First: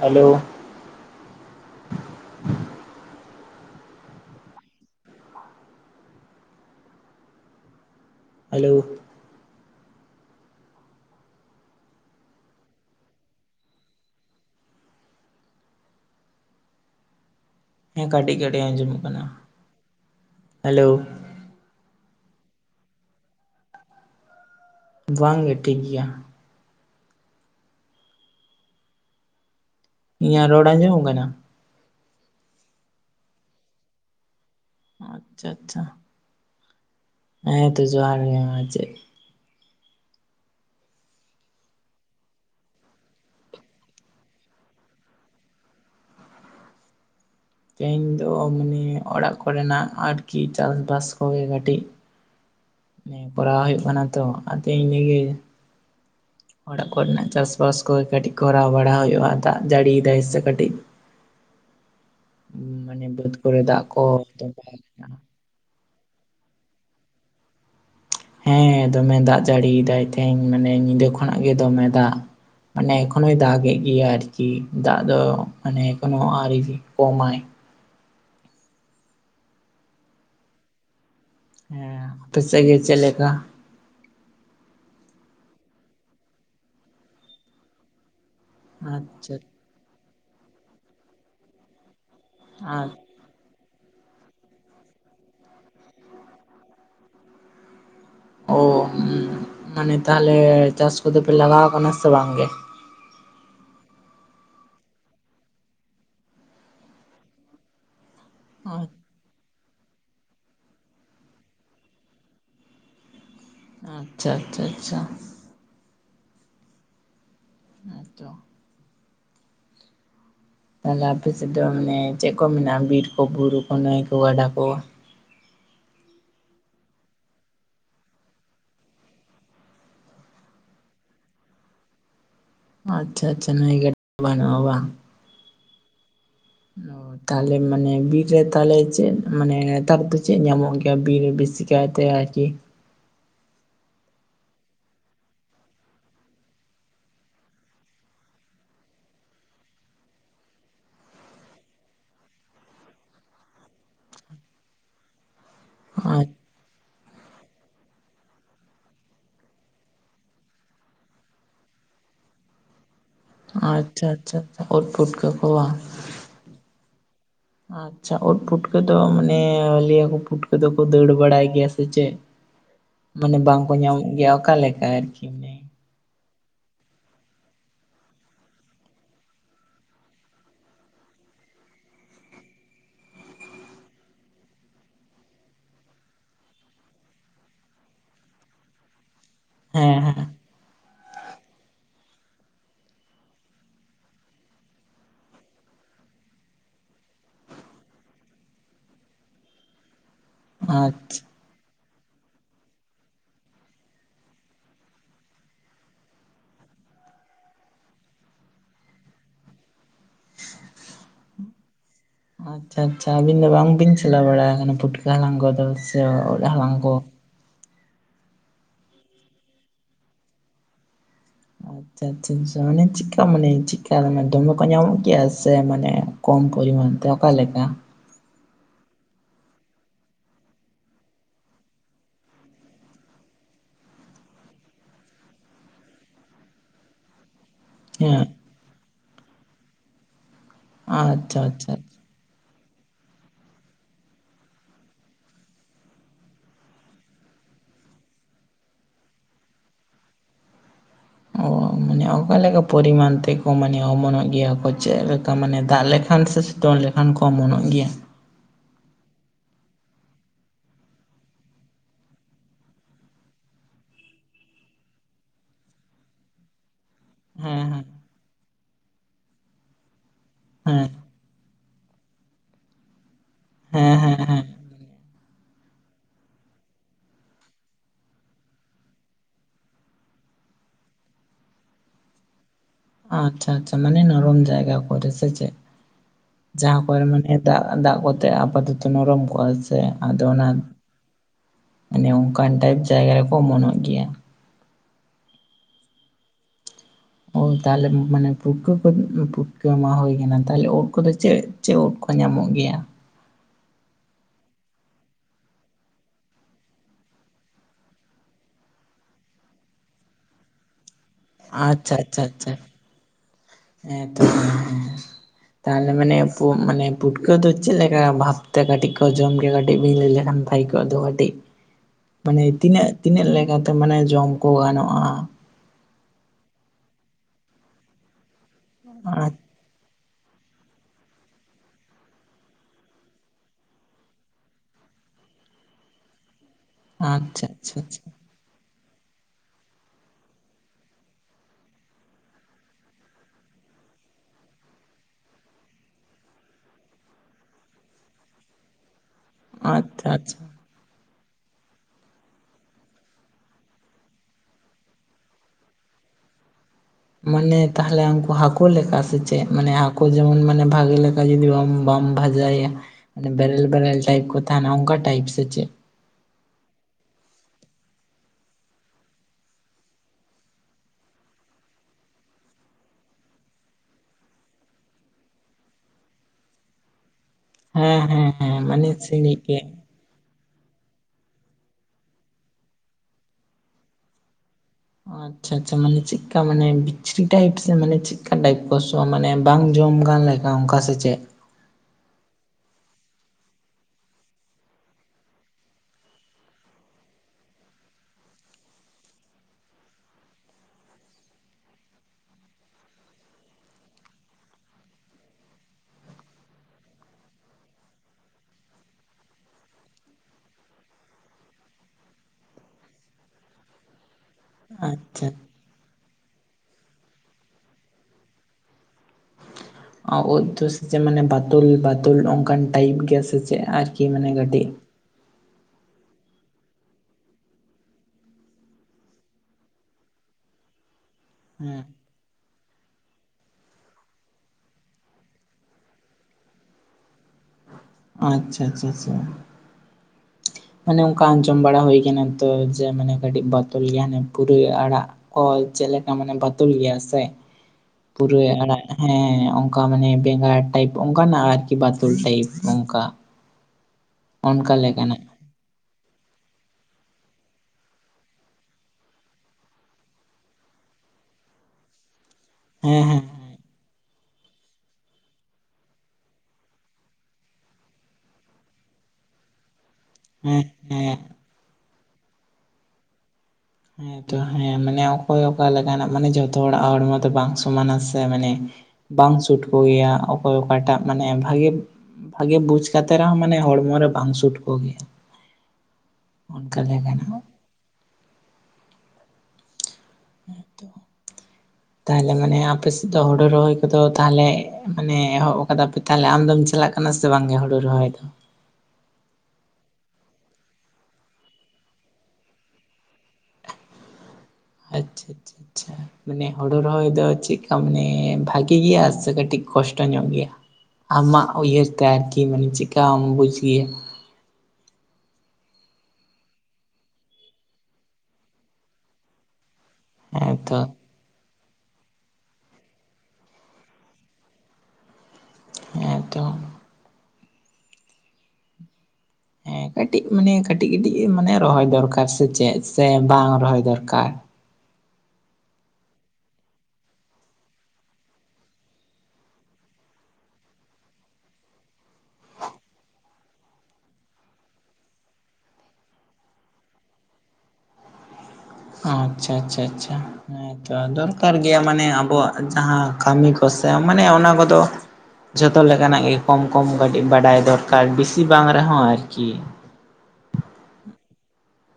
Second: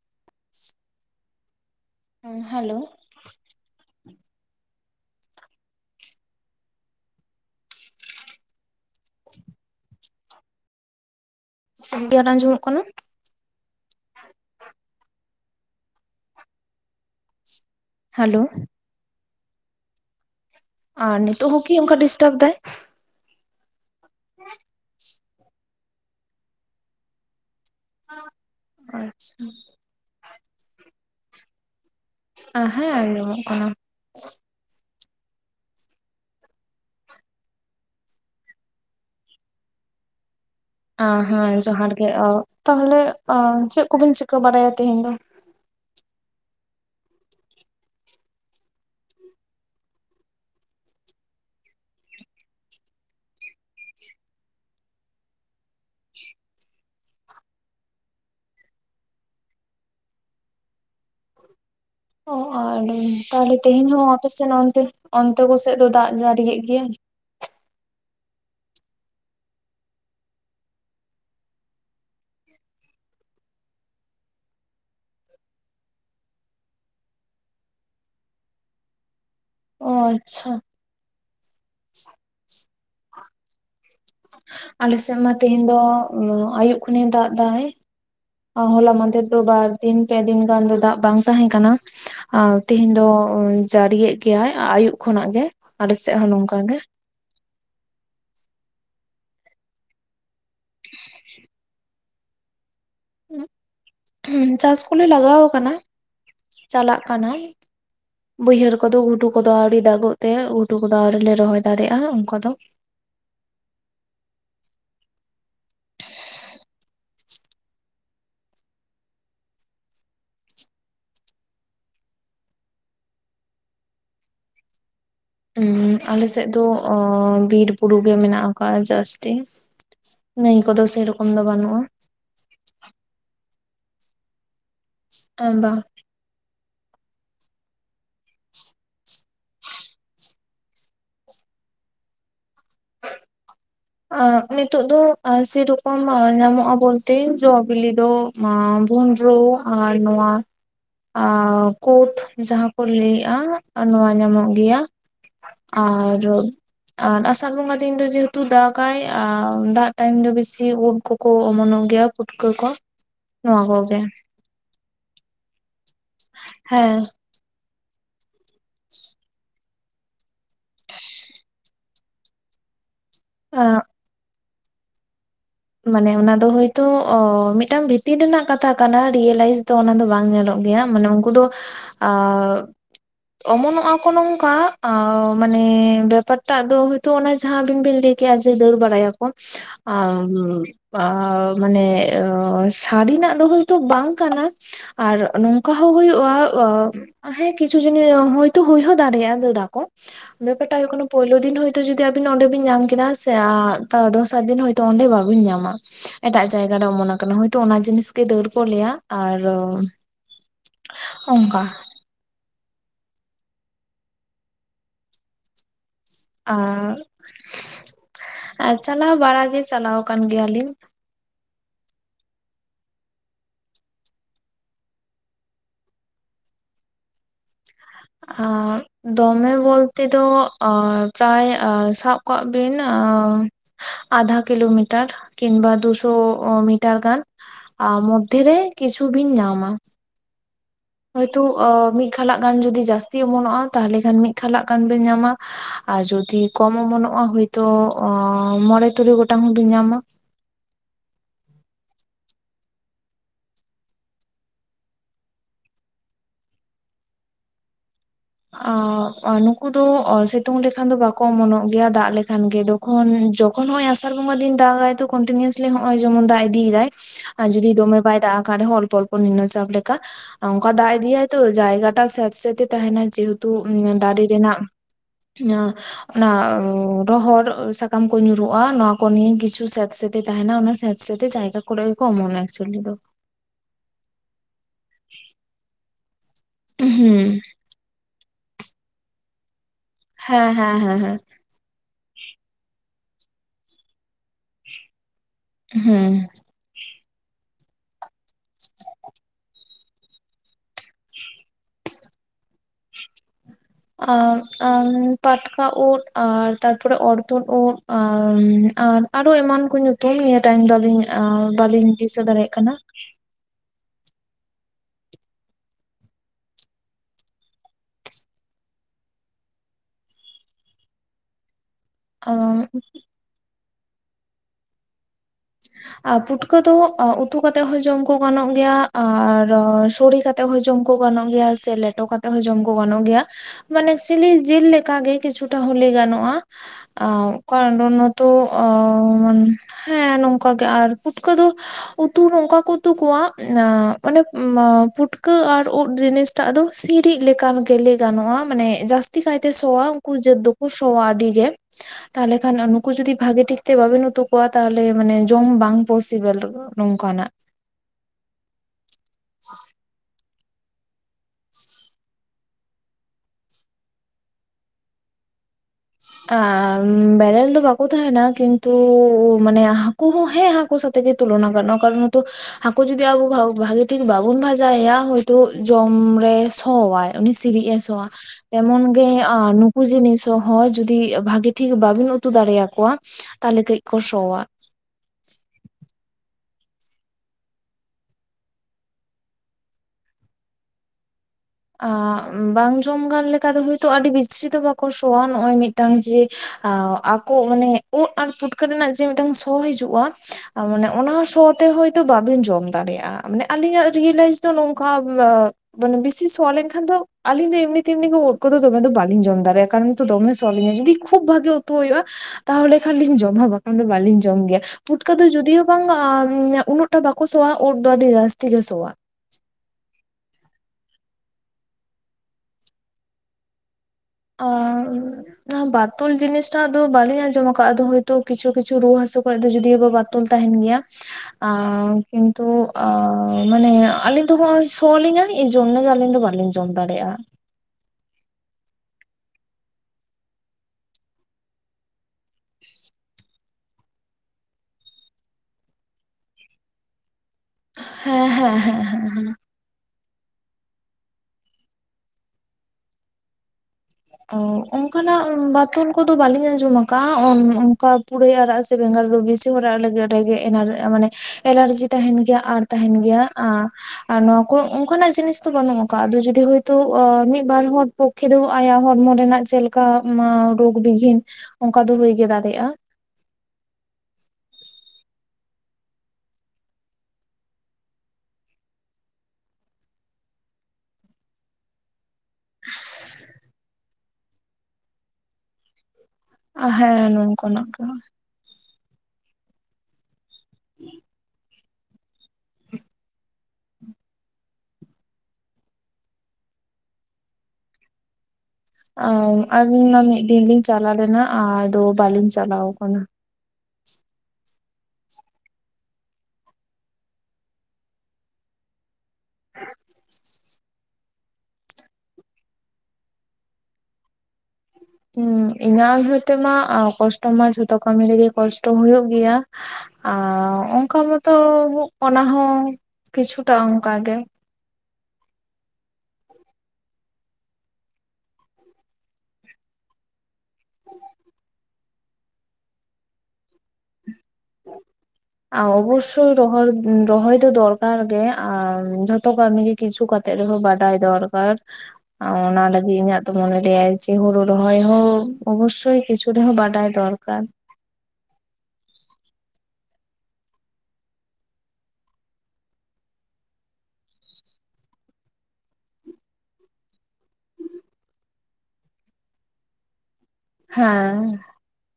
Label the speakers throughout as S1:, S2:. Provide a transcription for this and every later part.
S1: Hello
S2: ᱦᱮ hello
S1: hello
S2: ᱟᱸᱡᱚᱢᱚᱜ ᱠᱟᱱᱟ?
S1: ᱦᱮᱸ ᱠᱟᱹᱴᱤᱡ
S2: ᱦᱮᱞᱳ
S1: ᱠᱟᱹᱴᱤᱡ ᱟᱸᱡᱚᱢᱚᱜ ᱠᱟᱱᱟ᱾ ᱦᱮᱞᱳ
S2: ᱟᱨ ᱱᱤᱛᱚᱜ ᱦᱚᱸᱠᱤ ᱚᱱᱠᱟ ᱰᱤᱥᱴᱟᱵᱽ ᱫᱟᱭ?
S1: ᱵᱟᱝᱜᱮ ᱴᱷᱤᱠ ᱜᱮᱭᱟ ᱾
S2: ᱟᱪᱪᱷᱟ
S1: ᱤᱧᱟᱜ ᱨᱚᱲ ᱟᱡᱚᱢᱚᱜ ᱠᱟᱱᱟ?
S2: ᱦᱮᱸ ᱟᱡᱚᱢᱚᱜ ᱠᱟᱱᱟ ᱾
S1: ᱟᱪᱪᱷᱟ ᱟᱪᱪᱷᱟ ᱦᱮᱸ ᱛᱚ ᱡᱚᱦᱟᱨ ᱜᱮ ᱢᱟ ᱪᱮᱜ
S2: ᱟ ᱦᱟ ᱡᱚᱦᱟᱨ ᱜᱮ ᱛᱟᱦᱚᱞᱮ ᱚ ᱪᱮᱫ ᱠᱚᱵᱮᱱ ᱪᱤᱠᱟᱹ ᱵᱟᱲᱟᱭᱟ ᱛᱮᱦᱮᱧ ᱫᱚ?
S1: ᱛᱮᱦᱮᱧ ᱫᱚ ᱢᱟᱱᱮ ᱚᱲᱟᱜ ᱠᱚᱨᱮᱱᱟᱜ ᱟᱨᱠᱤ ᱪᱟᱥᱵᱟᱥ ᱠᱚᱜᱮ ᱠᱟᱹᱴᱤᱡ ᱯᱟᱲᱦᱟᱣ ᱦᱩᱭᱩᱜ ᱠᱟᱱᱟ ᱛᱚ ᱟᱫᱚ ᱤᱱᱟᱹᱜᱮ ᱚᱲᱟᱜ ᱠᱚᱨᱮᱱᱟᱜ ᱪᱟᱥᱵᱟᱥ ᱠᱚ ᱠᱟᱹᱴᱤᱡ ᱠᱚᱨᱟᱣ ᱵᱟᱲᱟ ᱦᱩᱭᱩᱜᱼᱟ ᱫᱟᱜ ᱡᱟᱹᱲᱤᱭ ᱫᱟᱭ ᱥᱮ ᱠᱟᱹᱴᱤᱡ
S2: ᱚ ᱟ ᱟᱰᱤ
S1: ᱢᱟᱱᱮ ᱵᱟᱹᱫᱽ
S2: ᱛᱟᱦᱚᱞᱮ
S1: ᱠᱚᱨᱮ ᱫᱟᱜ
S2: ᱛᱮᱦᱮᱧ
S1: ᱠᱚ
S2: ᱦᱚᱸ ᱟᱯᱮ ᱥᱮᱱ
S1: ᱛᱚᱸᱵᱟ
S2: ᱚᱱᱛᱮ
S1: ᱟᱠᱟᱱᱟ
S2: ᱚᱱᱛᱮ ᱠᱚᱥᱮᱫ ᱫᱚ ᱫᱟᱜ ᱡᱟᱹᱲᱤᱭᱮᱫ ᱜᱮᱭᱟ?
S1: ᱦᱮᱸ ᱫᱚᱢᱮ ᱫᱟᱜ ᱡᱟᱹᱲᱤᱭᱮᱫᱟᱭ ᱛᱮᱦᱤᱧ ᱢᱟᱱᱮ ᱧᱤᱫᱟᱹ ᱠᱷᱚᱱᱟᱜ ᱜᱮ ᱫᱚᱢᱮ ᱫᱟᱜ ᱾ ᱢᱟᱱᱮ ᱮᱠᱷᱚᱱᱚᱭ ᱫᱟᱜ ᱮᱫ ᱜᱮᱭᱟ ᱟᱨᱠᱤ ᱫᱟᱜ ᱫᱚ ᱢᱟᱱᱮ ᱮᱠᱷᱚᱱᱳ ᱟᱨᱤ ᱠᱚᱢᱟᱭ
S2: ᱚ ᱟᱪᱪᱷᱟ
S1: ᱦᱮ ᱟᱯᱮ ᱥᱮᱜ ᱜᱮ ᱪᱮᱫᱞᱮᱠᱟ?
S2: ᱟᱞᱮᱥᱮᱫ ᱢᱟ ᱛᱮᱦᱮᱧ ᱫᱚ ᱟᱭᱩᱵ ᱠᱷᱚᱱᱮ ᱫᱟᱜ ᱮᱫᱟ ᱾ ᱟ ᱦᱚᱞᱟ ᱢᱟᱫᱷᱮᱨ
S1: ᱟᱪᱪᱷᱟ
S2: ᱫᱚ ᱵᱟᱝ ᱫᱤᱱ ᱯᱮ ᱫᱤᱱ ᱜᱟᱱ ᱫᱚ ᱫᱟᱜ ᱵᱟᱝ ᱛᱟᱦᱮᱸ ᱠᱟᱱᱟ ᱾ ᱟᱨ ᱛᱮᱦᱮᱧ ᱫᱚ ᱡᱟᱹᱲᱤᱭᱮᱫ ᱜᱮᱭᱟᱭ ᱟᱭᱩᱵ ᱠᱷᱚᱱᱟᱜ ᱜᱮ ᱟᱞᱮ ᱥᱮᱫ ᱦᱚᱸ ᱱᱚᱝᱠᱟ ᱜᱮ ᱾
S1: ᱚᱸ ᱢᱟᱱᱮ ᱛᱟᱦᱚᱞᱮ ᱪᱟᱥ ᱠᱚᱫᱚ ᱯᱮ ᱞᱟᱜᱟᱣ ᱟᱠᱟᱱᱟ ᱥᱮ ᱵᱟᱝ ᱜᱮ?
S2: ᱪᱟᱥ ᱠᱚᱞᱮ ᱞᱟᱜᱟᱣ ᱟᱠᱟᱱᱟ ᱪᱟᱞᱟᱜ ᱠᱟᱱᱟ ᱾ ᱵᱟᱹᱭᱦᱟᱹᱲ ᱠᱚᱫᱚ ᱩᱞᱴᱩ ᱠᱚᱫᱚ ᱟᱹᱣᱨᱤ ᱫᱟᱜᱚᱜ ᱛᱮ ᱩᱞᱴᱩ ᱠᱚᱫᱚ ᱟᱹᱣᱨᱤ ᱞᱮ ᱨᱚᱦᱚᱭ ᱫᱟᱲᱮᱭᱟᱜᱼᱟ ᱚᱱᱠᱟ ᱫᱚ
S1: ᱟᱪᱪᱷᱟ ᱟᱪᱪᱷᱟ ᱟᱪᱪᱷᱟ ᱦᱮᱸᱛᱚ ᱛᱟᱦᱚᱞᱮ ᱟᱯᱮ ᱥᱮᱫ ᱫᱚ ᱢᱟᱱᱮ ᱪᱮᱫ ᱠᱚ ᱢᱮᱱᱟᱜᱼᱟ ᱵᱤᱨ ᱠᱚ ᱵᱩᱨᱩ ᱠᱚ ᱱᱟᱹᱭ ᱠᱚ ᱜᱟᱰᱟ ᱠᱚ?
S2: ᱟᱞᱮ ᱥᱮᱫ ᱫᱚ ᱵᱤᱨ ᱵᱩᱨᱩ ᱜᱮ ᱢᱮᱱᱟᱜ ᱟᱠᱟᱜᱼᱟ ᱡᱟᱹᱥᱛᱤ ᱾ ᱱᱟᱹᱭ ᱠᱚᱫᱚ ᱥᱮᱨᱚᱠᱚᱢ ᱫᱚ ᱵᱟᱹᱱᱩᱜᱼᱟ ᱾
S1: ᱟᱪᱪᱷᱟ ᱟᱪᱪᱷᱟ ᱱᱟᱹᱭ ᱜᱮ ᱵᱟᱱᱩᱜᱼᱟ ᱵᱟᱝ
S2: ᱵᱟᱝ
S1: [unintelligible] ᱛᱟᱦᱚᱞᱮ ᱢᱟᱱᱮ ᱵᱤᱨ ᱨᱮ ᱛᱟᱦᱚᱞᱮ ᱪᱮᱫ ᱢᱟᱱᱮ ᱱᱮᱛᱟᱨ ᱫᱚ ᱪᱮᱫ ᱧᱟᱢᱚᱜ ᱜᱮᱭᱟ ᱵᱤᱨ ᱨᱮ ᱵᱮᱥᱤ ᱠᱟᱭᱛᱮ ᱟᱨᱠᱤ?
S2: ᱱᱤᱛᱚᱜ ᱫᱚ ᱥᱮᱨᱚᱠᱚᱢ ᱧᱟᱢᱚᱜᱼᱟ ᱵᱚᱞ ᱛᱮ ᱡᱚ ᱵᱤᱞᱤ ᱫᱚ ᱟᱨ ᱱᱚᱣᱟ ᱟᱨ ᱠᱩᱫᱷ ᱡᱟᱦᱟᱸ ᱠᱚ ᱞᱟᱹᱭᱮᱫᱼᱟ ᱱᱚᱣᱟ ᱧᱟᱢᱚᱜ ᱜᱮᱭᱟ ᱾ ᱟᱨ ᱟᱥᱟᱲ ᱵᱚᱸᱜᱟ ᱫᱤᱱ ᱫᱚ ᱡᱮᱦᱮᱛᱩ ᱫᱟᱜ ᱫᱟᱜ ᱴᱟᱭᱤᱢ ᱫᱚ ᱵᱮᱥᱤ ᱩᱫ ᱠᱚᱠᱚ ᱚᱢᱚᱱᱚᱜ ᱜᱮᱭᱟ ᱯᱩᱴᱠᱟᱹ ᱠᱚ ᱱᱚᱣᱟ ᱠᱚᱜᱮ
S1: ᱟᱪᱪᱷᱟ ᱟᱪᱪᱷᱟ ᱟᱪᱪᱷᱟ ᱩᱫ ᱯᱩᱴᱠᱟᱹ ᱠᱚ ᱵᱟᱝ
S2: ᱦᱮᱸ
S1: ᱟᱪᱪᱷᱟ ᱳᱫ ᱯᱩᱴᱠᱟᱹ ᱫᱚ ᱢᱟᱱᱮ ᱞᱟᱹᱭᱟᱠᱚ ᱯᱩᱴ ᱫᱚᱠᱚ ᱫᱟᱹᱲ ᱵᱟᱲᱟᱭ ᱜᱮᱭᱟ ᱥᱮ ᱪᱮᱫ ᱢᱟᱱᱮ ᱵᱟᱝ ᱠᱚ ᱧᱟᱢᱚᱜ ᱜᱮᱭᱟ ᱚᱠᱟ ᱞᱮᱠᱟ ᱟᱨᱠᱤ ᱦᱮᱸ
S2: ᱢᱟᱱᱮ ᱚᱱᱟ ᱫᱚ ᱦᱳᱭᱛᱚ ᱢᱤᱫᱴᱟᱝ ᱵᱷᱤᱛᱤᱨ ᱨᱮᱱᱟᱜ ᱠᱟᱛᱷᱟ ᱠᱟᱱᱟ ᱨᱤᱭᱮᱞᱟᱭᱤᱥ ᱫᱚ ᱚᱱᱟ ᱫᱚ ᱵᱟᱝ ᱧᱮᱞᱚᱜ ᱜᱮᱭᱟ ᱢᱟᱱᱮ ᱠᱩ ᱫᱚ ᱟᱻ ᱚᱢᱚᱱᱚᱜ-ᱟ ᱠᱚ ᱱᱚᱝᱠᱟ ᱢᱟᱱᱮ ᱵᱮᱯᱟᱨ ᱴᱟᱜ ᱫᱚ ᱦᱳᱭᱛᱳ ᱚᱱᱟ ᱡᱟᱦᱟᱸ ᱟᱵᱤᱱ ᱵᱤᱱ ᱞᱟᱹᱭ ᱠᱮᱭᱟ ᱡᱮ ᱫᱟᱹᱲ ᱵᱟᱲᱟᱭᱟᱠᱚ ᱟᱨ ᱟᱻ ᱢᱟᱱᱮ ᱥᱟᱹᱨᱤᱱᱟᱜ ᱫᱚ ᱦᱳᱭᱛᱚ ᱵᱟᱝ ᱠᱟᱱᱟ ᱟᱨ ᱱᱚᱝᱠᱟ ᱦᱚᱸ ᱦᱳᱭᱳᱜ-ᱟ ᱦᱮᱸ ᱠᱤᱪᱷᱩ ᱡᱤᱱᱤᱥ ᱦᱳᱭᱛᱳ ᱦᱩᱭ ᱦᱚᱸ ᱫᱟᱲᱮᱭᱟᱜ-ᱟ ᱫᱟᱹᱲ ᱟᱠᱚ ᱵᱮᱯᱟᱨᱴᱟᱜ ᱦᱩᱭᱩᱜ ᱠᱟᱱᱟ
S1: ᱟᱪᱪᱷᱟ
S2: ᱯᱳᱭᱞᱳ ᱫᱤᱱ ᱦᱳᱭᱛᱳ ᱡᱚᱫᱤ ᱟᱵᱤᱱ ᱚᱰᱮ ᱵᱤᱱ ᱧᱟᱢ ᱠᱮᱫᱟ ᱥᱮ ᱟᱨ ᱫᱚᱥᱟᱨ ᱫᱤᱱ ᱦᱚᱭᱛᱳ ᱚᱸᱰᱮ ᱵᱟᱹᱧ ᱧᱟᱢᱟ ᱮᱴᱟᱜ ᱡᱟᱭᱜᱟ ᱨᱮ ᱚᱢᱚᱱ ᱟᱠᱟᱱᱟ ᱦᱚᱭᱛᱚ ᱚᱱᱟ ᱡᱤᱱᱤᱥ ᱜᱮ ᱫᱟᱹᱲ ᱠᱚ ᱞᱟᱹᱭᱟ ᱟᱨ ᱚᱝᱠᱟ
S1: ᱟᱪᱪᱷᱟ ᱟᱪᱪᱷᱟ ᱟᱹᱵᱤᱱ ᱫᱚ ᱵᱟᱝ ᱵᱤᱱ ᱪᱟᱞᱟᱣ ᱵᱟᱲᱟ ᱟᱠᱟᱱᱟ ᱯᱩᱴᱠᱟᱹ ᱦᱟᱞᱟᱝ ᱠᱚᱫᱚ ᱥᱮ ᱦᱟᱞᱟᱝ ᱠᱚ?
S2: ᱟᱨ ᱪᱟᱞᱟᱣ ᱵᱟᱲᱟ ᱜᱮ ᱪᱟᱞᱟᱣ ᱟᱠᱟᱱ ᱜᱮᱭᱟᱞᱤᱧ
S1: ᱟᱪᱪᱷᱟ ᱟᱪᱪᱷᱟ ᱟᱪᱪᱷᱟ ᱚᱱᱮ ᱪᱤᱠᱟ ᱢᱟᱱᱮ ᱪᱤᱠᱟ ᱫᱚᱢᱮ ᱠᱚ ᱧᱟᱢᱚᱜ ᱜᱮᱭᱟ ᱥᱮ ᱢᱟᱱᱮ ᱠᱚᱢ ᱯᱚᱨᱤᱢᱟᱱ ᱛᱮ ᱚᱠᱟ ᱞᱮᱠᱟ
S2: ᱟᱨ ᱫᱚᱢᱮ ᱵᱚᱞᱛᱮ ᱫᱚ ᱯᱨᱟᱭ ᱥᱟᱵ ᱠᱟᱜ ᱵᱤᱱ ᱟᱫᱷᱟ ᱠᱤᱞᱳ ᱢᱤᱴᱟᱨ ᱠᱤᱢᱵᱟ ᱫᱩᱥᱚ ᱢᱤᱴᱟᱨ ᱜᱟᱱ ᱟᱨ ᱢᱚᱫᱽᱫᱷᱮᱨᱮ ᱠᱤᱪᱷᱩ ᱵᱤᱱ ᱧᱟᱢᱟ ᱦᱳᱭᱛᱳ ᱢᱤᱫ ᱠᱷᱟᱞᱟᱜ ᱜᱟᱱ ᱡᱚᱫᱤ ᱡᱟᱹᱥᱛᱤ ᱚᱢᱚᱱᱚᱜ-ᱟ ᱛᱟᱦᱚᱞᱮ ᱠᱷᱟᱱ ᱢᱤᱫ ᱠᱷᱟᱞᱟᱜ ᱜᱟᱱ ᱵᱮᱱ ᱧᱟᱢᱟ ᱟᱨ ᱡᱚᱫᱤ ᱠᱚᱢ ᱚᱢᱚᱱᱚᱜ-ᱟ ᱦᱳᱭᱛᱳ ᱢᱚᱬᱮ ᱛᱩᱨᱩᱭ ᱜᱚᱴᱟᱝ ᱦᱚᱸ ᱵᱤᱱ ᱧᱟᱢᱟ
S1: ᱚᱸ ᱢᱟᱱᱮ ᱚᱠᱟ ᱞᱮᱠᱟ ᱯᱚᱨᱤᱢᱟᱱ ᱛᱮᱠᱚ ᱢᱟᱱᱮ ᱚᱢᱚᱱᱚᱜ ᱜᱮᱭᱟ ᱠᱚ ᱪᱮᱫ ᱞᱮᱠᱟ ᱢᱟᱱᱮ ᱫᱟᱜ ᱞᱮᱠᱷᱟᱱ ᱥᱮ ᱥᱤᱛᱩᱝ ᱞᱮᱠᱷᱟᱱ ᱠᱚ ᱚᱢᱚᱱᱚᱜ ᱜᱮᱭᱟ
S2: ᱟᱻ ᱱᱩᱠᱩ ᱫᱚ ᱥᱤᱛᱩᱝ ᱞᱮᱠᱷᱟᱱ ᱫᱚ ᱵᱟᱠᱚ ᱚᱢᱚᱱᱚᱜ ᱜᱮᱭᱟ ᱫᱟᱜ ᱞᱮᱠᱷᱟᱱ ᱜᱮ ᱫᱚ ᱠᱷᱚᱱ ᱡᱚᱠᱷᱚᱱ ᱱᱚᱜ-ᱚᱭ ᱟᱥᱟᱲ ᱵᱚᱸᱜᱟ ᱫᱤᱱ ᱫᱟᱜᱟᱭ ᱛᱚ ᱠᱚᱱᱴᱤᱱᱤᱭᱟᱥᱞᱤ ᱱᱚᱜ-ᱚᱭ ᱡᱮᱢᱚᱱ ᱫᱟᱜ ᱤᱫᱤᱭᱮᱫᱟᱭ ᱾ ᱟᱨ ᱡᱩᱫᱤ ᱫᱚᱢᱮ ᱵᱟᱭ ᱫᱟᱜ ᱟᱠᱟᱛ ᱨᱮᱦᱚᱸ ᱚᱞᱯᱚ ᱚᱞᱯᱚ ᱱᱤᱢᱱᱚ ᱪᱟᱯ ᱞᱮᱠᱟ ᱚᱱᱠᱟ ᱫᱟᱜ ᱤᱫᱤᱭᱟᱭ ᱛᱚ ᱡᱟᱭᱜᱟᱴᱟᱜ ᱥᱮᱸᱛ ᱥᱮᱸᱛᱮ ᱛᱟᱦᱮᱱᱟ ᱡᱮᱦᱮ ᱛᱩ ᱫᱟᱨᱮ ᱨᱮᱱᱟᱜ ᱚᱱᱟ ᱨᱚᱦᱚᱲ ᱥᱟᱠᱟᱢ ᱠᱚ ᱧᱩᱨᱩᱜ-ᱟ ᱱᱚᱶᱟ ᱠᱚ ᱱᱤᱭᱮ ᱠᱤᱪᱷᱩ ᱥᱮᱸᱛ ᱥᱮᱸᱛᱮ ᱛᱟᱦᱮᱸᱱᱟ ᱚᱱᱟ ᱥᱮᱛᱮ ᱡᱟᱭᱜᱟ ᱠᱚᱨᱮ ᱜᱮᱠᱚ ᱚᱢᱚᱱᱚᱜ-ᱟ ᱮᱠᱪᱩᱭᱮᱞᱤ ᱫᱚ ᱾
S1: ᱟᱪᱪᱷᱟ ᱟᱪᱪᱷᱟ ᱢᱟᱱᱮ ᱱᱚᱨᱚᱢ ᱡᱟᱭᱜᱟ ᱠᱚᱨᱮ ᱥᱮ ᱪᱮᱛ? ᱡᱟᱦᱟᱸ ᱠᱚᱨᱮ ᱢᱟᱱᱮ
S2: ᱦᱩᱸ
S1: ᱮᱴᱟᱜ ᱫᱟᱜ ᱠᱚᱛᱮ ᱟᱯᱟᱛᱚᱛᱚ ᱱᱚᱨᱚᱢ ᱠᱚᱜ-ᱟ ᱥᱮ ᱟᱫᱚ ᱚᱱᱟ
S2: ᱦᱮᱸ ᱦᱮᱸ ᱦᱮᱸ ᱦᱮᱸ
S1: ᱢᱟᱱᱮ ᱚᱱᱠᱟᱱ ᱴᱟᱭᱤᱯ ᱡᱟᱭᱜᱟ ᱨᱮᱠᱚ ᱚᱢᱚᱱᱚᱜ ᱜᱮᱭᱟ ᱾
S2: ᱦᱩᱸ
S1: ᱦᱳᱭ ᱛᱟᱦᱚᱞᱮ ᱢᱟᱱᱮ ᱯᱩᱴᱠᱟᱹ ᱠᱚ ᱯᱩᱴ ᱯᱩᱴᱠᱟᱹ ᱢᱟ ᱦᱩᱭ ᱠᱟᱱᱟ ᱛᱟᱦᱚᱞᱮ ᱳᱫ ᱠᱚᱫᱚ ᱪᱮᱫ ᱪᱮᱫ ᱳᱫ ᱠᱚ ᱧᱟᱢᱚᱜ ᱜᱮᱭᱟ
S2: ᱯᱟᱴᱠᱟ ᱳᱫ ᱟᱨ ᱛᱟᱨᱯᱚᱨᱮ ᱚᱨᱛᱳᱫ ᱳᱫ ᱟᱨ ᱟᱨᱚ ᱮᱢᱟᱱ ᱠᱚ ᱧᱩᱛᱩᱢ ᱱᱤᱭᱟᱹ ᱴᱟᱭᱤᱢ ᱫᱚ ᱟᱞᱤᱧ ᱵᱟᱹᱞᱤᱧ
S1: ᱟᱪᱪᱷᱟ
S2: ᱫᱤᱥᱟᱹ
S1: ᱟᱪᱪᱷᱟ ᱟᱪᱪᱷᱟ
S2: ᱫᱟᱲᱮᱭᱟᱜ ᱠᱟᱱᱟ ᱾
S1: ᱦᱮᱸ ᱛᱚ ᱦᱮᱸ ᱦᱮᱸ ᱾ ᱛᱟᱦᱚᱞᱮ ᱢᱟᱱᱮ ᱢᱟᱱᱮ ᱯᱩᱴᱠᱟᱹ ᱫᱚ ᱪᱮᱫ ᱞᱮᱠᱟ ᱵᱷᱟᱵᱽᱛᱮ ᱠᱟᱹᱴᱤᱡ ᱠᱚ ᱡᱚᱢ ᱜᱮᱭᱟ? ᱠᱟᱹᱴᱤᱡ ᱵᱤᱱ ᱞᱟᱹᱭ ᱞᱮᱠᱷᱟᱱ ᱫᱚ ᱦᱟᱭ ᱠᱚᱜ ᱫᱚ ᱠᱟᱹᱴᱤᱡ ᱢᱟᱱᱮ ᱛᱤᱱᱟᱹᱜ ᱛᱤᱱᱟᱹᱜ ᱞᱮᱠᱟᱛᱮ ᱢᱟᱱᱮ ᱡᱚᱢ ᱠᱚ ᱜᱟᱱᱚᱜᱼᱟ?
S2: ᱟᱨ ᱯᱩᱴᱠᱟᱹ ᱫᱚ ᱩᱛᱩ ᱠᱟᱛᱮᱫ ᱦᱚᱸ ᱡᱚᱢ ᱠᱚ ᱜᱟᱱᱚᱜ ᱜᱮᱭᱟ ᱟᱨ ᱥᱳᱲᱮ ᱠᱟᱛᱮᱫ ᱦᱚᱸ ᱡᱚᱢ ᱠᱚ ᱜᱟᱱᱚᱜ ᱜᱮᱭᱟ ᱥᱮ ᱞᱮᱴᱚ ᱠᱟᱛᱮᱜ ᱦᱚᱸ ᱡᱚᱢ ᱠᱚ ᱜᱟᱱᱚᱜ ᱜᱮᱭᱟ ᱾ ᱢᱟᱱᱮ ᱪᱤᱞᱤ ᱡᱤᱞ ᱞᱮᱠᱟᱜᱮ ᱠᱤᱪᱷᱩᱴᱟ ᱦᱚᱸ ᱞᱟᱹᱭ ᱜᱟᱱᱚᱜ-ᱟ ᱾
S1: ᱟᱪᱪᱷᱟ ᱟᱪᱪᱷᱟ ᱟᱪᱪᱷᱟ
S2: [unintelligible] ᱛᱚ ᱦᱮᱸ ᱱᱚᱝᱠᱟᱜᱮ ᱟᱨ ᱯᱩᱴᱠᱟᱹ ᱫᱚ ᱩᱛᱩ ᱱᱚᱝᱠᱟ ᱠᱚ ᱩᱛᱩ ᱠᱚᱣᱟ ᱢᱟᱱᱮ ᱯᱩᱴᱠᱟᱹ ᱟᱨ ᱳᱫ ᱡᱤᱱᱤᱥ ᱮᱴᱟᱜ ᱫᱚ ᱥᱤᱸᱲᱤᱡ ᱞᱮᱠᱟᱱ ᱜᱮ ᱞᱟᱹᱭ ᱜᱟᱱᱚᱜ-ᱟ ᱢᱟᱱᱮ ᱡᱟᱹᱥᱛᱤ ᱠᱟᱭᱛᱮ ᱥᱚᱣᱟ
S1: ᱟᱪᱪᱷᱟ
S2: ᱩᱱᱠᱩ ᱡᱟᱹᱛ
S1: ᱟᱪᱪᱷᱟ
S2: ᱫᱚ ᱾ ᱥᱚᱣᱟ ᱟᱹᱰᱤ ᱜᱮ ᱛᱟᱦᱚᱞᱮ ᱠᱷᱟᱱ ᱱᱩᱠᱩ ᱡᱩᱫᱤ ᱵᱷᱟᱜᱮ ᱴᱷᱤᱠ ᱛᱮ ᱵᱟᱵᱮᱱ ᱩᱛᱩ ᱠᱚᱣᱟ ᱛᱟᱦᱚᱞᱮ ᱢᱟᱱᱮ ᱡᱚᱢ ᱵᱟᱝ ᱯᱚᱥᱤᱵᱮᱞᱚᱜ-ᱟ ᱾
S1: ᱢᱟᱱᱮ ᱛᱟᱦᱚᱞᱮ ᱩᱱᱠᱳ ᱦᱟᱹᱠᱳ ᱞᱮᱠᱟ ᱥᱮ ᱪᱮᱫ? ᱢᱟᱱᱮ ᱦᱠᱳ ᱡᱮᱢᱚᱱ ᱢᱟᱱᱮ ᱵᱷᱟᱜᱮ ᱞᱮᱠᱟ ᱡᱩᱫᱤ ᱵᱟᱢ ᱵᱟᱢ ᱵᱷᱟᱡᱷᱟᱭ ᱭᱟ ᱚᱱᱮ ᱵᱮᱨᱮᱞ ᱵᱮᱨᱮᱞ ᱴᱟᱭᱤᱯ ᱠᱚ ᱛᱟᱦᱮᱸᱱᱟ ᱚᱱᱠᱟ ᱴᱟᱭᱤᱯ ᱥᱮ ᱪᱮᱫ?
S2: ᱟᱨ ᱵᱮᱨᱮᱞ ᱫᱚ ᱵᱟᱠᱚ ᱛᱟᱦᱮᱸᱱᱟ ᱠᱤᱱᱛᱩ ᱢᱟᱱᱮ ᱩᱱᱠᱩ ᱦᱚᱸ ᱦᱮᱸ ᱦᱟᱹᱠᱩ ᱥᱟᱛᱮ ᱜᱮ ᱛᱩᱞᱚᱱᱟ ᱜᱟᱱᱚᱜᱼᱟ, ᱠᱟᱨᱚᱱ ᱦᱟᱹᱠᱩ ᱡᱩᱫᱤ ᱟᱵᱚ ᱵᱷᱟᱹᱜᱤ ᱴᱷᱤᱠ ᱵᱟᱵᱚᱱ ᱵᱷᱟᱡᱟᱭ ᱭᱟ ᱛᱚ ᱡᱚᱢ ᱨᱮ ᱥᱚᱣᱟᱭ ᱩᱱᱤ ᱥᱤᱨᱤᱡᱽ ᱮ
S1: ᱦᱮᱸ
S2: ᱥᱚᱣᱟ
S1: ᱦᱮᱸ ᱦᱮᱸ
S2: ᱛᱮᱢᱚᱱ
S1: ᱢᱟᱱᱮ
S2: ᱜᱮ
S1: ᱥᱤᱲᱤᱡ
S2: ᱱᱩᱠᱩ ᱡᱤᱱᱤᱥ ᱛᱚ ᱦᱚᱭ ᱡᱩᱫᱤ ᱵᱷᱟᱜᱮ ᱴᱷᱤᱠ ᱵᱟᱵᱤᱱ ᱩᱛᱩ ᱫᱟᱲᱮᱭᱟᱠᱚᱣᱟ ᱛᱟᱦᱞᱮ ᱠᱟᱹᱡ ᱠᱚ ᱥᱚᱣᱟ ᱾
S1: ᱚ ᱟᱪᱪᱷᱟ ᱾ ᱟᱪᱪᱷᱟ ᱢᱟᱱᱮ ᱪᱮᱫᱠᱟ ᱢᱟᱱᱮ ᱵᱤᱪᱨᱤ ᱴᱟᱭᱤᱯ ᱥᱮ ᱢᱟᱱᱮ ᱪᱮᱫᱠᱟ ᱴᱟᱭᱤᱯ ᱠᱚ ᱥᱚᱣᱟ ᱢᱟᱱᱮ ᱵᱟᱝ ᱡᱚᱢ ᱜᱟᱱ ᱞᱮᱠᱟ? ᱚᱱᱠᱟ ᱥᱮ ᱪᱮᱫ?
S2: ᱵᱟᱝ ᱡᱚᱢ ᱜᱟᱱ ᱞᱮᱠᱟ ᱫᱚ ᱦᱳᱭᱛᱳ ᱟᱹᱰᱤ ᱵᱤᱪᱷᱨᱤ ᱫᱚ ᱵᱟᱠᱚ ᱥᱚᱣᱟ ᱱᱚᱜ ᱚᱭ ᱢᱤᱫ ᱢᱤᱫᱴᱟᱝ ᱡᱮ ᱟᱠᱚ ᱚᱱᱮ ᱳᱫ ᱟᱨ ᱯᱩᱴᱠᱟᱹ ᱨᱮᱱᱟᱜ ᱡᱮ ᱢᱤᱫᱴᱟᱝ ᱥᱚ ᱦᱤᱡᱩᱜᱼᱟ ᱢᱟᱱᱮ ᱚᱱᱟ ᱥᱚ ᱛᱮ ᱦᱳᱭᱛᱳ ᱵᱟᱵᱤᱱ ᱡᱚᱢ ᱫᱟᱲᱮᱭᱟᱜᱼᱟ। ᱢᱟᱱᱮ ᱟᱹᱞᱤᱧᱟᱜ ᱨᱤᱭᱮᱞᱟᱭᱤᱡ ᱫᱚ ᱱᱚᱝᱠᱟ ᱢᱟᱱᱮ ᱵᱤᱥᱤᱥ ᱥᱚ ᱞᱮᱱᱠᱷᱟᱱ ᱫᱚ ᱟᱹᱞᱤᱧ ᱫᱚ ᱮᱢᱱᱤ ᱛᱮᱢᱱᱤ ᱜᱮ ᱳᱫ ᱠᱚᱫᱚ ᱫᱚᱢᱮ ᱫᱚ ᱵᱟᱹᱞᱤᱧ ᱡᱚᱢ ᱫᱟᱲᱮᱭᱟᱜᱼᱟ ᱠᱟᱨᱚᱱ ᱫᱚ ᱫᱚᱢᱮ ᱥᱚ ᱧᱤᱧᱟ ᱡᱩᱫᱤ ᱠᱷᱩᱵ ᱵᱷᱟᱹᱜᱮ ᱩᱛᱩ ᱦᱩᱭᱩᱜᱼᱟ ᱛᱟᱦᱞᱮ ᱠᱷᱟᱱ ᱞᱤᱧ ᱡᱚᱢᱟ ᱵᱟᱠᱷᱟᱱ ᱫᱚ ᱵᱟᱞᱤᱧ ᱡᱚᱢ ᱜᱮᱭᱟ ᱯᱩᱴᱠᱟᱹ
S1: ᱟᱪᱪᱷᱟ
S2: ᱫᱚ ᱡᱩᱫᱤᱭᱳ ᱵᱟᱝ ᱩᱱᱟᱹᱜᱴᱟ ᱵᱟᱠᱚ ᱥᱚᱣᱟ ᱳᱫ ᱫᱚ ᱟᱹᱰᱤ ᱡᱟᱹᱥᱛᱤ ᱜᱮ ᱥᱚᱣᱟ ᱾
S1: ᱚ ᱳᱫᱽ ᱫᱚ ᱥᱮᱪᱮ ᱢᱟᱱᱮ ᱵᱟᱛᱚᱞ ᱵᱟᱛᱚᱞ ᱚᱱᱠᱟᱱ ᱴᱟᱭᱤᱯ ᱜᱮᱭᱟ ᱥᱮᱪᱮ? ᱟᱨᱠᱤ ᱢᱟᱱᱮ ᱠᱟᱹᱴᱤᱡ
S2: ᱟᱨ ᱚᱱᱟ ᱵᱟᱛᱚᱞ ᱡᱤᱱᱤᱥᱴᱟᱜ ᱫᱚ ᱵᱟᱞᱤᱧ ᱟᱸᱡᱚᱢ ᱟᱠᱟᱫᱼᱟ ᱟᱫᱳ ᱦᱳᱭᱛᱳ ᱠᱤᱪᱷᱩ ᱠᱤᱪᱷᱩ ᱨᱩᱭᱟᱹ ᱦᱟᱹᱥᱩ ᱠᱚᱨᱮ ᱫᱚ ᱡᱩᱫᱤᱣ ᱵᱟ ᱵᱟᱛᱚᱞ ᱛᱟᱦᱮᱸᱱ ᱜᱮᱭᱟ ᱾
S1: [inaudible]
S2: [unintelligible] ᱠᱤᱱᱛᱩ ᱢᱟᱱᱮ ᱟᱹᱞᱤᱧ ᱫᱚ ᱦᱚᱜᱚᱭ ᱥᱚ ᱞᱤᱧᱟ ᱮ ᱡᱳᱱᱱᱳ ᱜᱮ ᱟᱹᱞᱤᱧ ᱫᱚ ᱵᱟᱞᱤᱧ ᱡᱚᱢ ᱫᱟᱲᱮᱭᱟᱜᱼᱟ ᱾
S1: ᱟᱪᱪᱷᱟ ᱟᱪᱪᱷᱟ ᱻᱪᱷᱟ ᱻᱪᱷᱟ ᱾ ᱢᱟᱱᱮ ᱚᱱᱠᱟ ᱟᱸᱡᱚᱢ ᱵᱟᱲᱟ ᱦᱩᱭ ᱠᱟᱱᱟ ᱛᱚ ᱡᱮ ᱢᱟᱱᱮ ᱠᱟᱹᱴᱤᱡ ᱵᱟᱛᱚᱞ ᱜᱮᱭᱟ ᱯᱩᱨᱟᱹᱭ ᱟᱲᱟᱜ ᱠᱚ ᱪᱮᱫ ᱞᱮᱠᱟ ᱢᱟᱱᱮ ᱵᱟᱛᱚᱞ ᱜᱮᱭᱟ ᱥᱮ ᱯᱩᱨᱟᱹᱭ ᱟᱲᱟᱜ ᱦᱮᱸ ᱚᱱᱠᱟ ᱢᱟᱱᱮ ᱵᱮᱸᱜᱟᱲ ᱴᱟᱭᱤᱯ ᱚᱱᱠᱟᱱᱟᱜ ᱟᱨᱠᱤ ᱵᱟᱛᱚᱞ ᱴᱟᱭᱤᱯ ᱚᱱᱠᱟ᱾
S2: ᱚ
S1: ᱚᱱᱠᱟ ᱞᱮᱠᱟᱱᱟᱜ
S2: ᱚᱱᱠᱟᱱᱟᱜ ᱵᱟ ᱛᱳᱞ ᱠᱚᱫᱚ ᱵᱟᱹᱞᱤᱧ ᱟᱸᱡᱚᱢ ᱟᱠᱟᱫ-ᱟ, ᱚᱱᱠᱟ ᱯᱩᱨᱟᱹᱭ ᱟᱲᱟᱜ ᱥᱮ ᱵᱮᱸᱜᱟᱲᱫᱚ ᱵᱮᱥᱤ ᱦᱚᱲᱟᱜ ᱞᱟᱹᱜᱤᱫ ᱨᱮᱜᱮ ᱮᱱᱟᱨ ᱢᱟᱱᱮ ᱮᱞᱟᱨᱡᱤ ᱛᱟᱦᱮᱱ ᱜᱮᱭᱟ ᱟᱨ ᱛᱟᱦᱮᱱ
S1: ᱦᱮᱸ
S2: ᱜᱮᱭᱟ᱾
S1: ᱦᱮᱸ
S2: ᱟ ᱱᱚᱣᱟ ᱠᱚ ᱚᱱᱠᱟᱱᱟᱜ ᱡᱤᱱᱤᱥ ᱫᱚ ᱵᱟᱹᱱᱩᱜ ᱟᱠᱟᱫᱟ ᱟᱫᱚ ᱡᱚᱫᱤ ᱦᱚᱭᱛᱳ ᱢᱤᱫ ᱵᱟᱨ ᱦᱚᱲ ᱯᱚᱠᱠᱷᱮ ᱫᱚ ᱟ ᱦᱚᱲᱢᱚ ᱨᱮᱱᱟᱜ ᱪᱮᱫ ᱞᱮᱠᱟ
S1: ᱦᱮᱸ
S2: ᱨᱳᱜᱽ ᱵᱤᱜᱷᱤᱱ
S1: ᱦᱮᱸ
S2: ᱚᱱᱠᱟ ᱫᱚ ᱦᱩᱭᱜᱮ ᱫᱟᱲᱮᱭᱟᱜ-ᱟ᱾
S1: ᱦᱮᱸ ᱛᱚ ᱦᱮᱸ ᱢᱟᱱᱮ ᱚᱠᱚᱭ ᱚᱠᱟ ᱞᱮᱠᱟᱱᱟᱜ ᱢᱟᱱᱮ ᱡᱚᱛᱚ ᱦᱚᱲᱟᱜ ᱦᱚᱲᱢᱚ ᱫᱚ ᱵᱟᱝ ᱥᱚᱢᱟᱱᱟᱥᱮ ᱢᱟᱱᱮ᱾ ᱵᱟᱝ ᱥᱩᱴ ᱠᱚᱜᱮᱭᱟ ᱚᱠᱚᱭ ᱚᱠᱟᱴᱟᱜ ᱢᱟᱱᱮ ᱵᱷᱟᱜᱮ ᱵᱷᱟᱜᱮ ᱵᱩᱡᱽ ᱠᱟᱛᱮ ᱨᱮᱦᱚᱸ ᱢᱟᱱᱮ ᱦᱚᱲᱢᱚ ᱨᱮ ᱵᱟᱝ ᱥᱩᱴ ᱠᱚᱜᱮᱭᱟ᱾
S2: ᱟ
S1: ᱚᱱᱠᱟ
S2: ᱦᱮᱸ
S1: ᱞᱮᱠᱟᱱᱟᱜ
S2: ᱱᱚᱝᱠᱟᱱᱟᱜ ᱠᱟᱱᱟ ᱾
S1: ᱦᱮᱸ ᱛᱚ ᱛᱟᱦᱞᱮ ᱢᱟᱱᱮ ᱟᱯᱮᱥᱮᱫ ᱫᱚ ᱦᱳᱲᱳ ᱨᱚᱦᱚᱭ ᱠᱚᱫᱚ ᱛᱟᱦᱞᱮ ᱢᱟᱱᱮ ᱮᱦᱚᱵ ᱠᱟᱫᱟ ᱯᱮ? ᱛᱟᱦᱚᱞᱮ ᱟᱢᱫᱚᱢ ᱪᱟᱞᱟᱜ ᱠᱟᱱᱟ ᱥᱮ ᱵᱟᱝᱜᱮ ᱦᱩᱲᱩ ᱨᱚᱦᱚᱭ ᱫᱚ?
S2: ᱟᱹᱞᱤᱧ ᱢᱟ ᱢᱤᱫ ᱫᱤᱱ ᱞᱤᱧ ᱪᱟᱞᱟᱣ ᱞᱮᱱᱟ ᱟᱫᱚ ᱵᱟᱹᱞᱤᱧ ᱪᱟᱞᱟᱣ ᱟᱠᱟᱱᱟ᱾
S1: ᱟᱪᱪᱷᱟ ᱟᱪᱪᱷᱟ ᱟᱪᱪᱷᱟ ᱢᱟᱱᱮ ᱦᱩᱲᱩ ᱨᱚᱦᱚᱭ ᱫᱚ ᱪᱮᱫ ᱞᱮᱠᱟ ᱢᱟᱱᱮ ᱵᱷᱟᱹᱜᱤ ᱜᱮᱭᱟ ᱥᱮ ᱠᱟᱹᱴᱤᱡ ᱠᱚᱥᱴᱚ ᱧᱚᱜ ᱜᱮᱭᱟ? ᱟᱢᱟᱜ ᱩᱭᱦᱟᱹᱨ ᱛᱮ ᱟᱨᱠᱤ ᱢᱟᱱᱮ ᱪᱮᱠᱟᱢ ᱵᱩᱡᱽ ᱜᱮᱭᱟ
S2: ᱦᱩ ᱤᱧᱟᱹᱜ ᱦᱚᱭᱛᱟ ᱢᱟ ᱠᱚᱥᱴᱚ ᱢᱟ ᱡᱷᱚᱛᱚ ᱠᱟᱹᱢᱤ ᱨᱮᱜᱮ ᱠᱚᱥᱴᱚ ᱦᱩᱭᱩᱜ ᱜᱮᱭᱟ᱾ [unintelligible]
S1: ᱦᱮᱸ ᱛᱚ᱾
S2: ᱚᱱᱠᱟ ᱢᱚᱛᱚ ᱚᱱᱟ ᱦᱚᱸ ᱠᱤᱪᱷᱩᱴᱟ ᱚᱱᱠᱟ ᱜᱮ᱾
S1: ᱦᱮᱸ ᱛᱚ ᱦᱮᱸ ᱠᱟᱹᱴᱤᱡ ᱢᱟᱱᱮ ᱠᱟᱹᱴᱤᱡ ᱠᱟᱹᱴᱤᱡ ᱢᱟᱱᱮ ᱨᱚᱦᱚᱭ ᱫᱚᱨᱠᱟᱨ ᱥᱮ ᱪᱮᱫ, ᱥᱮ ᱵᱟᱝ ᱨᱚᱦᱚᱭ ᱫᱚᱨᱠᱟᱨ? [inaudible]
S2: ᱚᱵᱚᱥᱚᱭ ᱨᱚᱦᱚᱲ ᱨᱚᱦᱚᱭ ᱫᱚ ᱫᱚᱨᱠᱟᱨ ᱜᱮ ᱟᱨ ᱡᱚᱛᱚ ᱠᱟᱹᱢᱤ ᱜᱮ ᱠᱤᱪᱷᱩ ᱠᱟᱛ ᱛᱮᱜ ᱨᱮᱦᱚᱸ ᱵᱟᱰᱟᱭ ᱫᱚᱨᱠᱟᱨ ᱚᱱᱟ ᱞᱟᱹᱜᱤᱫ ᱤᱧᱟᱹᱜ ᱫᱚ ᱢᱚᱱᱮ ᱞᱟᱹᱭᱟ ᱡᱮ ᱦᱩᱲᱚ ᱨᱚᱦᱚᱭ ᱦᱚᱸ ᱚᱵᱚᱥᱳᱭ ᱠᱤᱪᱷᱩ ᱨᱮᱦᱚᱸ ᱵᱟᱰᱟᱭ ᱫᱚᱨᱠᱟᱨ
S1: ᱟᱸᱪᱪᱷᱟ ᱟᱪᱪᱷᱟ ᱟᱪᱪᱷᱟ ᱦᱮᱸᱛᱚ ᱫᱚᱨᱠᱟᱨ ᱜᱮᱭᱟ ᱢᱟᱱᱮ ᱟᱵᱚᱣᱟᱜ ᱡᱟᱦᱟᱸ ᱠᱟᱹᱢᱤ ᱠᱚᱥᱮᱜ ᱢᱟᱱᱮ ᱚᱱᱟ ᱠᱚᱫᱚ ᱡᱷᱚᱛᱚ ᱞᱮᱠᱟᱱᱟᱜ ᱜᱮ ᱠᱚᱢ ᱠᱚᱢ ᱠᱟᱹᱴᱤᱡ ᱵᱟᱰᱟᱭ ᱫᱚᱨᱠᱟᱨ ᱵᱤᱥᱤ ᱵᱟᱝ ᱨᱮᱦᱚᱸ ᱟᱨᱠᱤ
S2: ᱦᱮᱸ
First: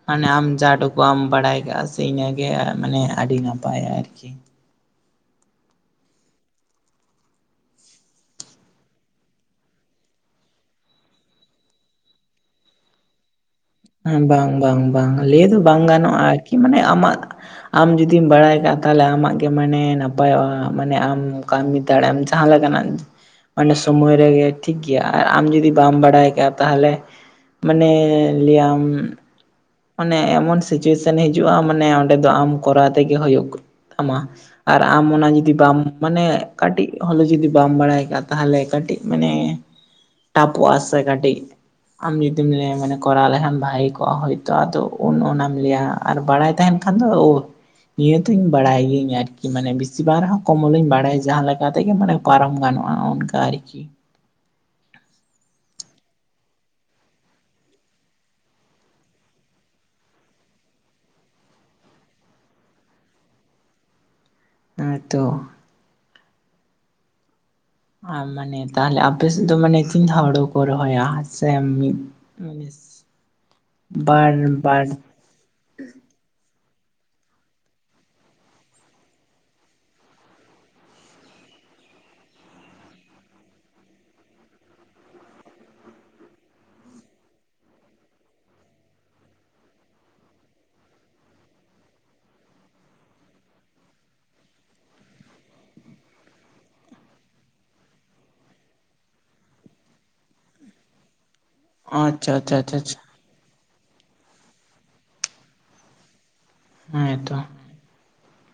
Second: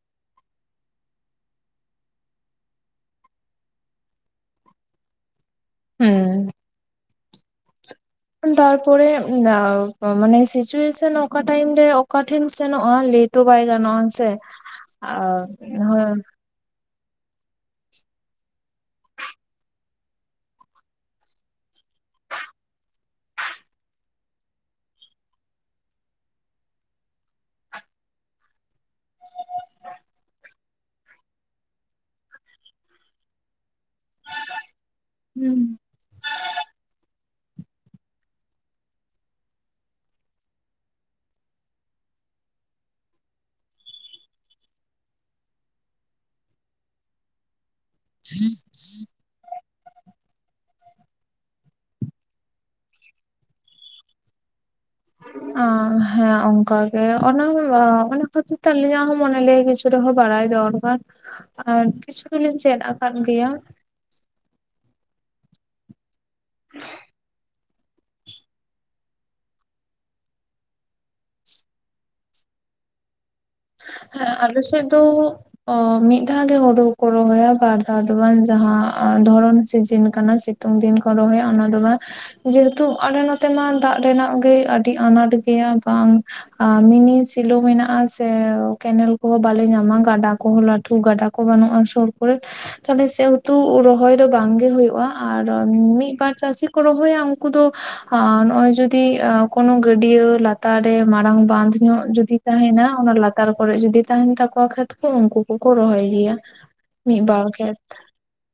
S1: ᱢᱟᱱᱮ ᱟᱢ ᱡᱟᱴᱩᱠᱩᱢ ᱵᱟᱲᱟᱭ ᱠᱟᱜ-ᱟ ᱥᱮ ᱤᱱᱟᱹᱜᱮ ᱢᱟᱱᱮ ᱟᱹᱰᱤ ᱱᱟᱯᱟᱭᱟ ᱟᱨᱠᱤ
S2: ᱦᱮᱸ ᱛᱟᱨᱯᱚᱨᱮ ᱢᱟᱱᱮ ᱥᱤᱪᱩᱭᱮᱥᱟ. ᱱ ᱚᱠᱟ ᱴᱟᱭᱤᱢ ᱨᱮ ᱚᱠᱟᱴᱷᱮᱱ ᱥᱮᱱᱚᱜ-ᱟ ᱞᱮᱴ ᱛᱚ ᱵᱟᱭ ᱜᱟᱱᱚᱜ-ᱟ
S1: ᱮ ᱵᱟᱝ ᱵᱟᱝ ᱵᱟᱝ ᱞᱟᱹᱭ ᱫᱚ ᱵᱟᱝ
S2: ᱦᱳᱭ
S1: ᱜᱟᱱᱚᱜ-ᱟ ᱟᱨᱠᱤ ᱢᱟᱱᱮ ᱟᱢᱟᱜ ᱟᱢ ᱡᱩᱫᱤᱢ ᱵᱟᱲᱟ ᱟᱠᱟᱜ ᱛᱟᱦᱚᱞᱮ ᱟᱢᱟᱜ ᱜᱮ ᱢᱟᱱᱮ ᱱᱟᱯᱟᱭᱚᱜ-ᱟ ᱢᱟᱱᱮ ᱟᱢ ᱠᱟᱹᱢᱤ ᱫᱟᱲᱮ ᱟᱢ ᱡᱟᱦᱟᱸ ᱞᱮᱠᱟᱱᱟᱜ ᱠ.... ᱢᱟᱱᱮ ᱥᱚᱢᱚᱭ ᱨᱮᱜᱮ ᱴᱷᱤᱠ ᱜᱮᱭᱟ ᱟᱨ ᱟᱢ ᱡᱩᱫᱤ ᱵᱟᱢ ᱵᱟᱲᱟᱭ ᱟᱠᱟᱜ-ᱟ ᱛᱟᱦᱚᱞᱮ ᱢᱟᱱᱮ ᱞᱟᱹᱭᱟᱢ ᱢᱟᱱᱮ ᱮᱢᱚᱱ ᱥᱤᱪᱩᱭᱮᱥᱟᱱ ᱦᱤᱡᱩᱜ-ᱟ ᱢᱟᱱᱮ ᱚᱸᱰᱮ ᱫᱚ ᱟᱢ ᱠᱚᱨᱟᱣ ᱛᱮᱜᱮ ᱦᱩᱭᱩᱜ ᱛᱟᱢᱟ ᱟᱨ ᱟᱢ ᱚᱱᱟ ᱡᱩᱫᱤ ᱵᱟᱢ
S2: ᱦᱩᱸ
S1: ᱢᱟᱱᱮ ᱠᱟᱹᱴᱤᱡ ᱦᱚᱞᱮ ᱡᱩᱫᱤ ᱵᱟᱢ ᱵᱟᱲᱟᱭ ᱠᱟᱜ-ᱟ ᱛᱟᱦᱚᱞᱮ ᱠᱟᱹᱴᱤᱡ ᱢᱟᱱᱮ ᱴᱟᱣᱜ ᱠᱚᱜ-ᱟ ᱥᱮ ᱠᱟᱹᱴᱤᱡ ᱟᱢ ᱡᱩᱫᱤᱢ ᱢᱟᱱᱮ ᱠᱚᱨᱟᱣ ᱞᱮᱠᱷᱟᱱ ᱵᱷᱟᱜᱮ ᱠᱚᱣᱟᱜ ᱦᱚᱭ... ᱛᱟ ᱟᱫᱚ ᱩᱱ ᱚᱱᱟᱢ ᱞᱟᱹᱭᱟ ᱟᱨ ᱵᱟᱲᱟᱭ ᱛᱟᱦᱮᱱ ᱠᱷᱟᱱ ᱫᱚ ᱱᱤᱭᱟᱹ ᱫᱚᱧ ᱵᱟᱲᱟᱭ ᱜᱤᱭᱟᱹᱧ ᱟᱨᱠᱤ ᱠᱤ ᱢᱟᱱᱮ ᱵᱮᱥᱤ ᱵᱟᱝ ᱨᱮᱦᱚ ᱠᱚᱢᱚᱞ ᱤᱧ ᱵᱟᱲᱟᱭᱟ ᱡᱟᱦᱟᱸ ᱞᱮᱠᱟ ᱛᱮᱜᱮ ᱢᱟᱱᱮ ᱯᱟᱨᱚᱢ ᱜᱟᱱᱚᱜ-ᱟ ᱚᱱᱠᱟ ᱟᱨᱠᱤ
S2: ᱟᱸ ᱦᱮᱸ ᱚᱱᱠᱟ ᱜᱮ ᱚᱱᱟ ᱚᱱᱟ ᱠᱷᱟᱹᱛᱤᱨ ᱛᱮ ᱟᱹᱞᱤᱧᱟᱜ ᱦᱚᱸ ᱢᱚᱱᱮ ᱞᱟᱹᱭᱟ ᱠᱤᱪ ᱨᱮᱦᱚᱸ ᱵᱟᱲᱟᱭ ᱫᱚ ᱵᱟᱱᱩᱜ-ᱟ ᱟᱨ ᱠᱤᱪᱷᱩ ᱫᱩᱞᱤᱧ ᱪᱮᱫ ᱟᱠᱟᱫ ᱜᱮᱭᱟ
S1: ᱦᱮᱸ ᱛᱚ
S2: [inaudible]
S1: ᱟᱨ ᱢᱟᱱᱮ ᱛᱟᱦᱚᱞᱮ ᱟᱢ ᱟᱯᱮ ᱥᱮᱫ ᱫᱚ ᱢᱟᱱᱮ ᱛᱤᱱ ᱫᱷᱟᱣ ᱦᱚᱲᱚ ᱠᱚ ᱨᱚᱦᱚᱭᱟ ᱥᱮ ᱢᱤᱫ ᱢᱟᱱᱮ
S2: ᱦᱮᱸ
S1: ᱵᱟᱨ
S2: ᱟᱞᱮ
S1: ᱵᱟᱨ
S2: ᱥᱮᱫ ᱫᱚ ᱚᱸᱻ ᱢᱤᱫ ᱫᱷᱟᱣ ᱜᱮ ᱦᱩᱲᱩ ᱫᱚ ᱠᱚ ᱨᱚᱦᱚᱭᱟ ᱵᱟᱨ ᱫᱷᱟᱣ ᱫᱚ ᱵᱟᱝ ᱡᱟᱦᱟᱸ ᱫᱷᱚᱨᱚᱱ ᱥᱤᱡᱤᱱ ᱠᱟᱱᱟ ᱥᱤᱛᱩᱝ ᱫᱤᱱ ᱠᱚ ᱨᱚᱦᱚᱭᱟ ᱚᱱᱟ ᱫᱚ ᱵᱟᱝ ᱡᱮ ᱦᱮᱛᱩ ᱟᱞᱮ ᱱᱚᱛᱮ ᱢᱟ ᱫᱟᱜ ᱨᱮᱱᱟᱜ ᱜᱮ ᱟᱹᱰᱤ ᱟᱱᱟᱴ ᱜᱮᱭᱟ ᱵᱟᱝ ᱟ ᱢᱤᱱᱤ ᱥᱮᱞᱳ ᱢᱮᱱᱟᱜᱼᱟ ᱥᱮ ᱠᱮᱱᱮᱞ ᱠᱚ ᱦᱚᱸ ᱵᱟᱞᱮ ᱧᱟᱢᱟ ᱜᱟᱰᱟ ᱠᱚ ᱦᱚᱸ ᱞᱟᱹᱴᱩ ᱜᱟᱰᱟ ᱠᱚ ᱵᱟᱹᱱᱩᱜᱼᱟ ᱥᱩᱨ ᱠᱚᱨᱮ ᱛᱟᱦᱞᱮ ᱥᱮ ᱩᱛᱩ ᱨᱚᱦᱚᱭ ᱫᱚ ᱵᱟᱝᱜᱮ ᱦᱩᱭᱩᱜ-ᱟ ᱟᱨ ᱢᱤᱫᱵᱟᱨ ᱪᱟᱹᱥᱤ ᱠᱚ ᱨᱚᱦᱚᱭᱟ ᱩᱱᱠᱩ ᱫᱚ ᱟ... ᱱᱚᱜ-ᱚᱭ ᱡᱩᱫᱤ ᱠᱳᱱᱚ ᱜᱟᱹᱰᱤᱭᱟᱹ ᱞᱟᱛᱟᱨ ᱨᱮ ᱢᱟᱨᱟᱝ ᱵᱟᱸᱫᱷ ᱧᱚᱜ ᱡᱩᱫᱤ
S1: ᱟᱪᱪᱷᱟ ᱟᱪᱪᱷᱟ ᱟᱪᱪᱷᱟ
S2: ᱛᱟᱦᱮᱱᱟ
S1: ᱟᱪᱪᱷᱟ
S2: ᱚᱱᱟ ᱞᱟᱛᱟᱨ ᱠᱚᱨᱮ ᱡᱩᱫᱤ ᱛᱟᱦᱮᱱ ᱛᱟᱠᱚᱣᱟ ᱠᱷᱮᱛ ᱠᱚ ᱩᱱᱠᱩ ᱠᱚ ᱠᱚ ᱨᱚᱦᱚᱭ ᱜᱮᱭᱟ ᱢᱤᱫ
S1: ᱦᱮᱸᱛᱚ
S2: ᱵᱟᱨ ᱠᱷᱮᱛ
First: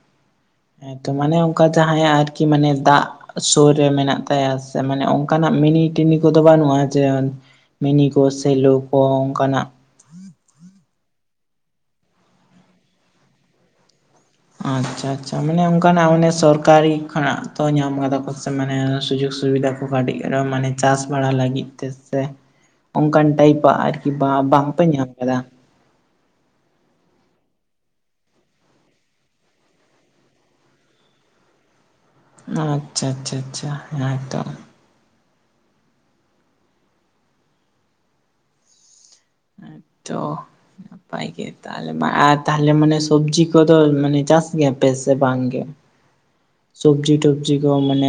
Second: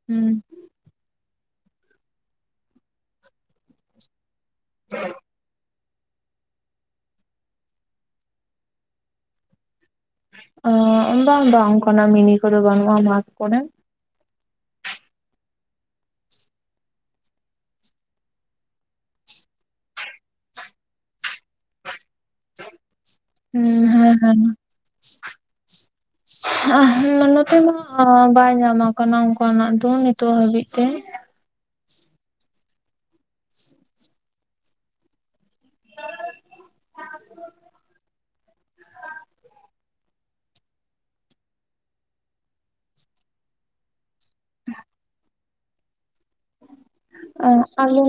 S2: ᱦᱩᱸ
S1: ᱦᱮᱸ ᱛᱚ ᱢᱟᱱᱮ ᱚᱱᱠᱟ ᱡᱟᱦᱟᱸᱭᱟᱜ ᱟᱨᱠᱤ ᱢᱟᱱᱮ ᱫᱟᱜ ᱥᱩᱨ ᱨᱮ ᱢᱮᱱᱟᱜ ᱛᱟᱭᱟ ᱥᱮ ᱢᱟᱱᱮ ᱚᱱᱠᱟᱱᱟᱜ ᱢᱤᱱᱤ ᱴᱤᱱᱤ ᱠᱚ ᱫᱚ ᱵᱟᱹᱱᱩᱜᱼᱟ ᱡᱮ ᱢᱤᱱᱤ ᱠᱚ ᱥᱮᱞᱳ ᱠᱚ ᱚᱱᱠᱟᱱᱟᱜ
S2: ᱟᱺ... ᱵᱟᱝ ᱵᱟᱝ ᱚᱝᱠᱟᱱᱟᱜ ᱢᱤᱱᱤ ᱠᱚ ᱫᱚ ᱵᱟᱹᱱᱩᱜᱼᱟ ᱢᱟᱴᱷ ᱠᱚ ᱨᱮ
S1: ᱟᱪᱪᱷᱟ ᱟᱪᱪᱷᱟ ᱢᱟᱱᱮ ᱚᱱᱠᱟᱱᱟᱜ ᱢᱟᱱᱮ ᱥᱚᱨᱠᱟᱨᱤ ᱠᱷᱚᱱᱟᱜ ᱛᱚ ᱧᱟᱢ ᱟᱠᱟᱫᱟ ᱠᱚ ᱥᱮ ᱢᱟᱱᱮ ᱥᱩᱡᱳᱜᱽ ᱥᱩᱣᱤᱫᱟ ᱠᱟᱹᱴᱤᱡ ᱨᱮ ᱢᱟᱱᱮ ᱪᱟᱥ ᱵᱟᱲᱟ ᱞᱟᱹᱜᱤᱫ ᱛᱮ ᱥᱮ ᱚᱱᱠᱟᱱ
S2: ᱦᱩᱸ
S1: ᱴᱟᱭᱤᱯ-ᱟᱜ ᱟᱨ ᱠᱤ
S2: ᱦᱮᱸ
S1: ᱵᱟᱝ ᱯᱮ ᱧᱟᱢᱟ ᱟᱠᱟᱫᱟ
S2: [unintelligible] ᱱᱚᱛᱮ ᱢᱟ ᱵᱟᱭ ᱧᱟᱢ ᱟᱠᱟᱱᱟ ᱚᱱᱠᱟᱱᱟᱜ ᱫᱚ ᱱᱤᱛᱚᱜ ᱦᱟᱹᱵᱤᱡ ᱛᱮ
S1: ᱟᱪᱪᱷᱟ ᱟᱪᱪᱷᱟ ᱟᱪᱪᱷᱟ ᱦᱮᱸ ᱛᱚ
S2: [unintelligible]
S1: ᱛᱚ ᱱᱟᱯᱟᱭ ᱜᱮ ᱛᱟᱦᱚᱞᱮ ᱢᱟ ᱟᱨ ᱛᱟᱦᱚᱞᱮ ᱢᱟᱱᱮ ᱥᱚᱵᱽᱡᱤ ᱠᱚ ᱫᱚ ᱢᱟᱱᱮ ᱪᱟᱥ ᱜᱮᱭᱟᱯᱮ ᱥᱮ ᱵᱟᱝ ᱜᱮ ᱥᱚᱵᱡᱤ ᱴᱚᱵᱡᱤ ᱠᱚ
S2: ᱟᱞᱮ
S1: ᱢᱟᱱᱮ